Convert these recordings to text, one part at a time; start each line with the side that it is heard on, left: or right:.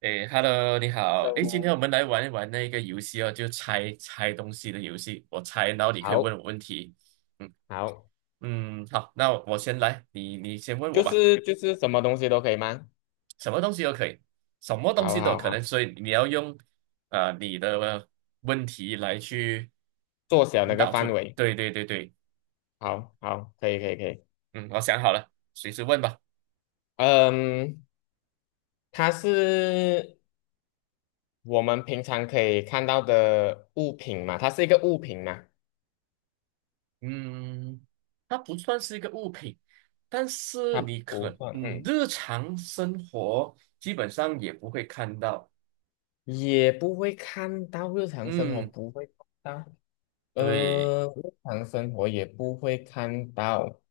right: 诶，Hello，你好。
left: 任
right: 诶，今天
left: 务
right: 我们来玩一玩那个游戏哦，就猜猜东西的游戏。我猜，然后你可以
left: 好
right: 问我问题。嗯
left: 好，
right: 嗯，好，那我先来，你先问
left: 就
right: 我吧。
left: 是就是什么东西都可以吗？
right: 什么东西都可以，什么东
left: 好
right: 西都有
left: 好
right: 可能，
left: 好，
right: 所以你要用你的问题来去
left: 缩小那
right: 引
left: 个
right: 导
left: 范
right: 出。
left: 围，
right: 对对对对，
left: 好好，可以可以可以。
right: 嗯，我想好了，随时问吧。
left: 嗯，它是我们平常可以看到的物品嘛？它是一个物品嘛？
right: 嗯，它不算是一个物品，但是
left: 它
right: 你
left: 不
right: 可
left: 算，
right: 嗯，
left: 嗯，
right: 日常生活基本上也不会看到。
left: 也不会看到，日常生活
right: 嗯，
left: 不会看到，
right: 对，
left: 日常生活也不会看到。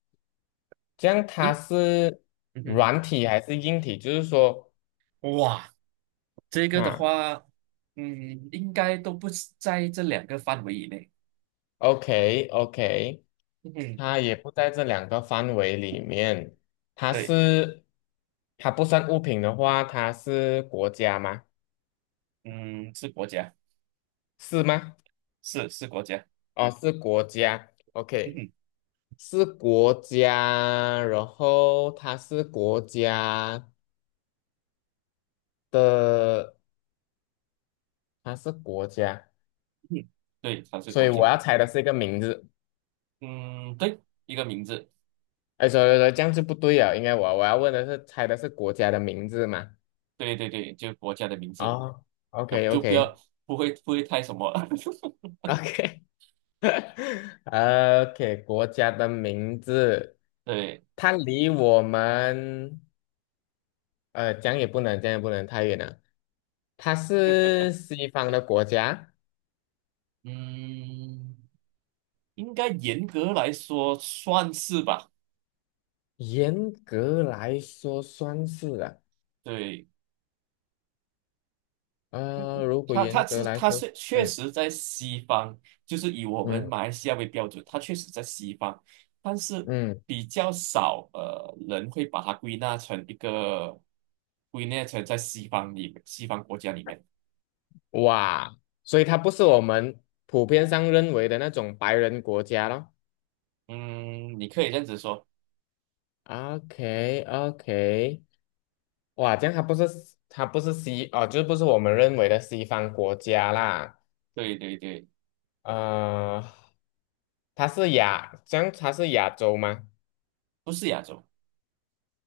left: 这样它
right: 应
left: 是
right: 嗯
left: 软体还是硬体？就是说，
right: 哼，哇，这个的
left: 哈
right: 话，嗯，应该都不是在这两个范围以内。
left: ，OK OK。
right: 嗯哼，
left: 它也不在这两个范围里面，它
right: 对，
left: 是，它不算物品的话，它是国家吗？
right: 嗯，是国家，
left: 是吗？
right: 是国家。
left: 哦，是国家。
right: 嗯
left: OK,
right: 哼，
left: 是国家，然后它是国家的，它是国家，
right: 嗯，对，它是
left: 所
right: 国
left: 以我
right: 家。
left: 要猜的是一个名字。
right: 嗯，对，一个名字，
left: 哎，所以说这样就不对了，应该我要问的是猜的是国家的名字嘛？
right: 对对对，就国家的名字，
left: 哦， o
right: 要
left: k o
right: 就不要
left: k
right: 不会太什么。
left: OK，OK，国家的名字，
right: 对。
left: 它离我们，讲也不能，讲也不能太远了。它是西方的国家，
right: 嗯，应该严格来说算是吧。
left: 严格来说算是啊。
right: 对，
left: 如果
right: 他，
left: 严
right: 他
left: 格
right: 是
left: 来
right: 他
left: 说，
right: 是确
left: 嗯
right: 实在西方，就是以我们
left: 嗯
right: 马来西亚为标准，他确实在西方，但是
left: 嗯，
right: 比较少人会把它归纳成在西方国家里面。
left: 哇，所以它不是我们普遍上认为的那种白人国家咯。
right: 嗯，你可以这样子说，
left: o k o k, 哇，这样它不是，它不是西哦，就是不是我们认为的西方国家啦。
right: 对对对，
left: 呃，它是亚，这样它是亚洲吗？
right: 不是亚洲。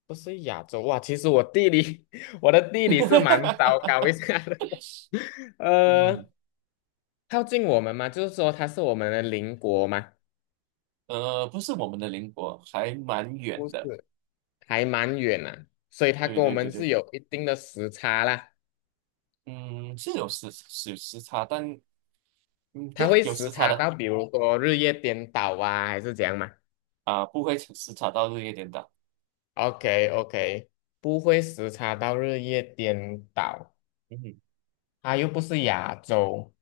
left: 不是亚洲哇，其实我地理 我的地理是蛮糟 糕一下的。
right: 嗯，
left: 呃，靠近我们嘛，就是说它是我们的邻国嘛，
right: 不是我们的邻国，还蛮远
left: 不是，
right: 的。
left: 还蛮远啊，所以它
right: 对
left: 跟我
right: 对
left: 们
right: 对
left: 是
right: 对。
left: 有一定的时差啦。
right: 嗯，是有时差，
left: 它
right: 对，
left: 会
right: 有
left: 时
right: 时差
left: 差
right: 的
left: 到比如说日夜颠倒啊，还是怎样嘛？
right: 不会时差到日夜颠倒。
left: OK OK,不会时差到日夜颠倒，
right: 嗯哼，
left: 它又不是亚洲，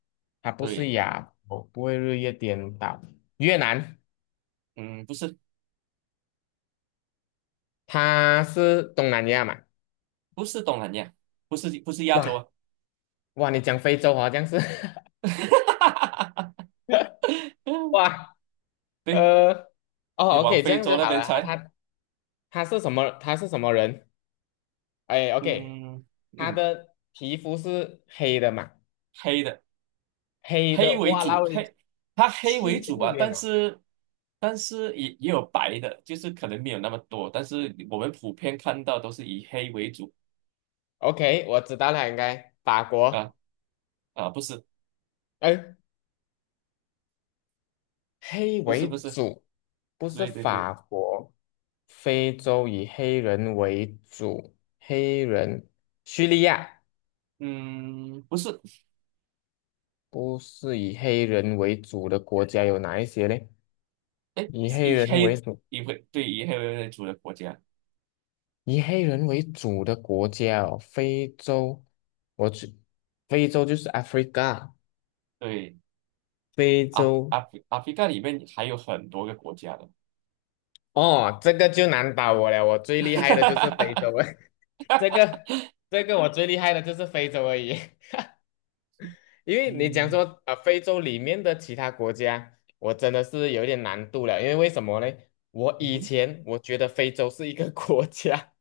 left: 它不是
right: 对，
left: 亚洲，不会日夜颠倒。越南，
right: 嗯，不是
left: 它是东南亚嘛？
right: 不是东南亚，不是不是亚洲啊。
left: 哇哇，你讲非洲好像是，哇，
right: 对，
left: 呃
right: 你
left: 哦
right: 往
left: OK,这
right: 非
left: 样
right: 洲
left: 就
right: 那
left: 好
right: 边
left: 了。它
right: 猜。
left: 他，他是什么？他是什么人？哎 OK,
right: 嗯
left: 他
right: 嗯，
left: 的皮肤是黑的嘛？
right: 黑的
left: 黑
right: 黑
left: 的，
right: 为
left: 哇，然
right: 主，
left: 后你
right: 黑它黑为
left: 去这
right: 主
left: 样
right: 吧，但
left: 远啊？
right: 是也有白的，就是可能没有那么多，但是我们普遍看到都是以黑为主。
left: OK,我知道了，应该法
right: 啊
left: 国，
right: 啊，不是
left: 哎，黑
right: 不是
left: 为
right: 不是，
left: 主，不是
right: 对对对。
left: 法国，非洲以黑人为主，黑人，叙利亚
right: 嗯，不是，
left: 不是以黑人为主的国家有哪一些嘞？
right: 哎，
left: 以黑
right: 以
left: 人为
right: 黑
left: 主，
right: 以黑为主的国家，
left: 以黑人为主的国家哦，非洲，我去，非洲就是 Africa,
right: 对，
left: 非
right: 阿
left: 洲，
right: 阿非干里面还有很多个国家的。
left: 哦，这个就难倒我了，我最厉害的就是非洲。这个这个我最厉害的就是非洲而已，因为你讲
right: 嗯
left: 说啊非洲里面的其他国家，我真的是有一点难度了，因为为什么呢？我
right: 嗯
left: 以
right: 哼，
left: 前我觉得非洲是一个 国家，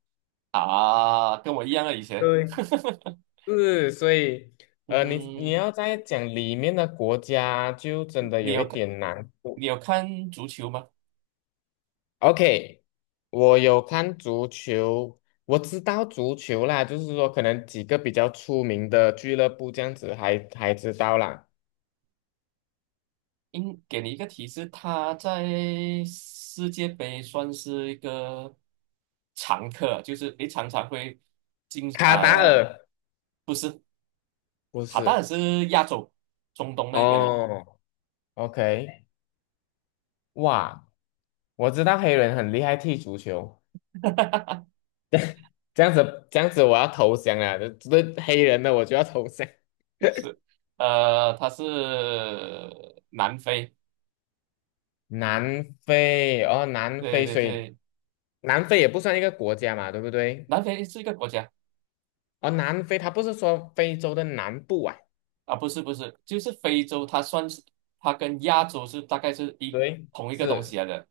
right: 啊，跟我一样啊，以 前。
left: 对，是，所以，
right: 嗯
left: 你你
right: 哼，
left: 要再讲里面的国家，就真的
right: 你
left: 有
right: 有
left: 一
right: 看
left: 点难
right: 你
left: 度。
right: 有看足球吗？
left: OK,我有看足球，我知道足球啦，就是说可能几个比较出名的俱乐部这样子还知道啦，
right: 给你一个提示，他在世界杯算是一个常客，就是常常会进
left: 卡达
right: 啊、
left: 尔。不
right: 他当然
left: 是
right: 是亚洲中东那边的。
left: 哦，OK,哇，我知道黑人很厉害踢足球，这样子这样子我要投降了，这，这黑人的我就要投降。
right: 是，它是南非，
left: 南非哦，南
right: 对
left: 非，
right: 对
left: 所以
right: 对，
left: 南非也不算一个国家嘛，对不对？
right: 南非是一个国家
left: 哦，南非它不是说非洲的南部啊，
right: 啊，不是不是，就是非洲。它跟亚洲是大概是一
left: 对，
right: 同一个东西
left: 是，
right: 来的，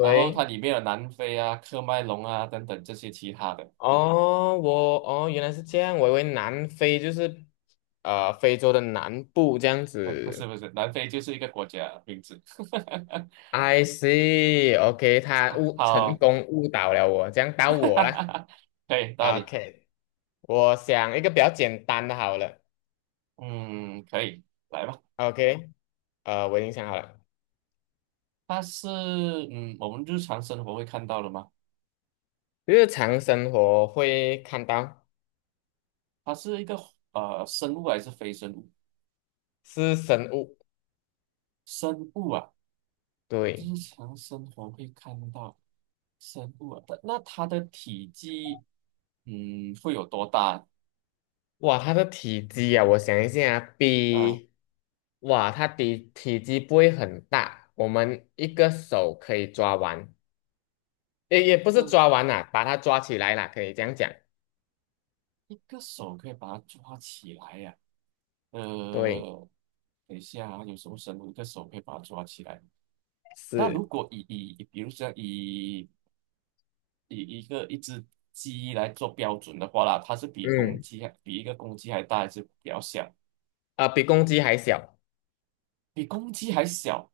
right: 然后它里面有南非啊、喀麦隆啊等等这些其他的。
left: 哦，我哦原来是这样，我以为南非就是非洲的南部这样
right: 哎，不是
left: 子。
right: 不是，南非就是一个国家名字。
left: I see，OK，他
right: 好，
left: 误成
right: 好。
left: 功误导了我，这样到我啦。
right: 可以，到理。
left: OK,我想一个比较简单的好了。
right: 嗯，可以，来吧。
left: OK,我已经想好了，
right: 它是嗯我们日常生活会看到了吗？
left: 日常生活会看到，
right: 它是一个生物还是非生物？
left: 是生物，
right: 生物啊，
left: 对，
right: 日常生活会看到生物啊。但那它的体积，嗯，会有多大
left: 哇，它的体积啊，我想一下啊，
right: 啊？
left: 比，哇，它的体积不会很大，我们一个手可以抓完，也不是抓
right: 这
left: 完啦、把它抓起来啦，可以这样讲，
right: 一个手可以把它抓起来呀、
left: 对，
right: 呃，等一下啊，有什么生物一个手可以把它抓起来？那如
left: 是，
right: 果以比如说以一只鸡来做标准的话啦，它是比公
left: 嗯。
right: 鸡还大，还是比较小？
left: 啊、比公鸡还小。
right: 比公鸡还小？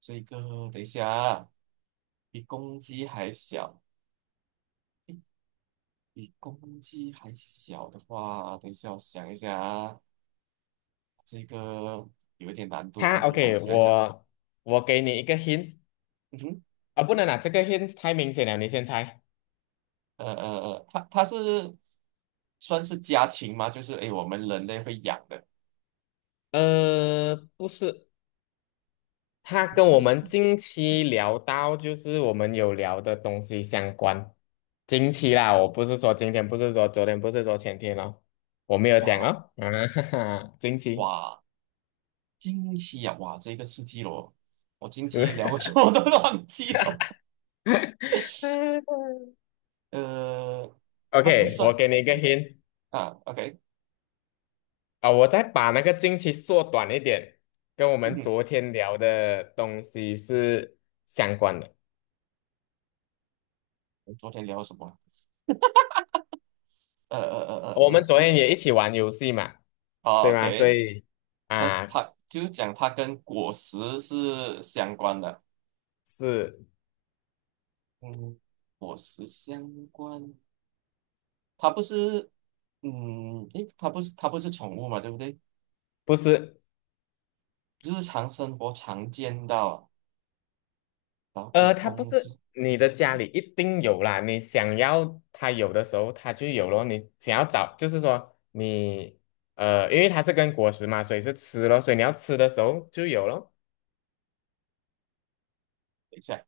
right: 这个等一下啊，比公鸡还小，比公鸡还小的话，等一下我想一下啊，这个有一点难度啊，
left: 它
right: 比公
left: OK,
right: 鸡还小。
left: 我给你一个 hint
right: 嗯哼，
left: 啊，不能啊，这个 hint 太明显了，你先猜。
right: 呃呃它是算是家禽吗？就是我们人类会养的。
left: 呃，不是，它
right: 人
left: 跟我
right: 类
left: 们
right: 不
left: 近期聊到，就是我们有聊的东西相关。近期啦，我不是说今天，不是说昨天，不是说前天咯，我没有讲
right: 哇
left: 哦。啊，哈哈，近期。
right: 哇，惊奇啊，哇，这个刺激了我，我惊奇
left: 对
right: 聊过什么都忘记了。呃，它不
left: OK,我
right: 算
left: 给你一个
right: 嗯
left: hint,
right: 啊，OK，
left: 啊，我再把那个经期缩短一点，跟我
right: 嗯
left: 们
right: 哼，
left: 昨天聊的东西是相关的。
right: 我们昨天聊了什么啊？
left: 我们昨天
right: 嗯，
left: 也一起玩游戏嘛，
right: 哦
left: 对吗？所
right: ，OK，
left: 以啊，
right: 它就是讲它跟果实是相关的。
left: 是
right: 嗯，果实相关，它不是，嗯，它不是宠物嘛，对不对？
left: 不是？
right: 日常生活常见到啊，然后比
left: 它不
right: 公鸡，
left: 是你的家里一定有啦，你想要它有的时候它就有咯。你想要找，就是说你，因为它是跟果实嘛，所以是吃咯，所以你要吃的时候就有咯。
right: 等一下，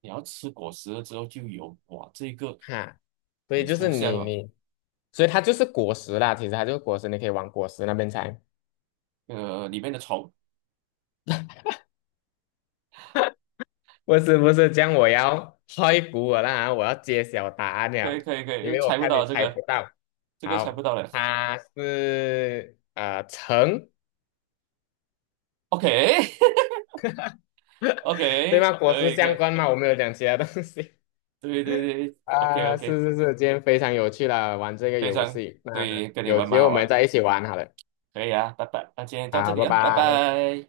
right: 你要吃果实了之后就有，哇，这个
left: 哈，所以
right: 很
left: 就是
right: 抽象
left: 你
right: 哦。
left: 你，所以它就是果实啦，其实它就是果实，你可以往果实那边猜。
right: 里面的虫，
left: 不是不是，这样我要开鼓我啦，我要揭晓答案
right: 可
left: 了，
right: 以可以可
left: 因
right: 以，
left: 为我
right: 猜不
left: 看你
right: 到这
left: 猜
right: 个，
left: 不到。
right: 这个猜不
left: 好，
right: 到了
left: 它是橙，
right: ，OK
left: 对吗？
right: OK，
left: 果
right: 可
left: 实
right: 以可
left: 相
right: 以，
left: 关吗？我没有讲其他东西。
right: 对对对，OK
left: 啊、
right: OK。
left: 是是是，今天非常有趣了，玩这个
right: 非
left: 游
right: 常
left: 戏。那
right: 对，跟你
left: 有
right: 玩
left: 机
right: 蛮
left: 会我
right: 好玩
left: 们
right: 的，
left: 再一起玩好了。
right: 可以啊，拜拜，那今天到这
left: 好，
right: 里
left: 拜
right: 啊，拜
left: 拜。
right: 拜。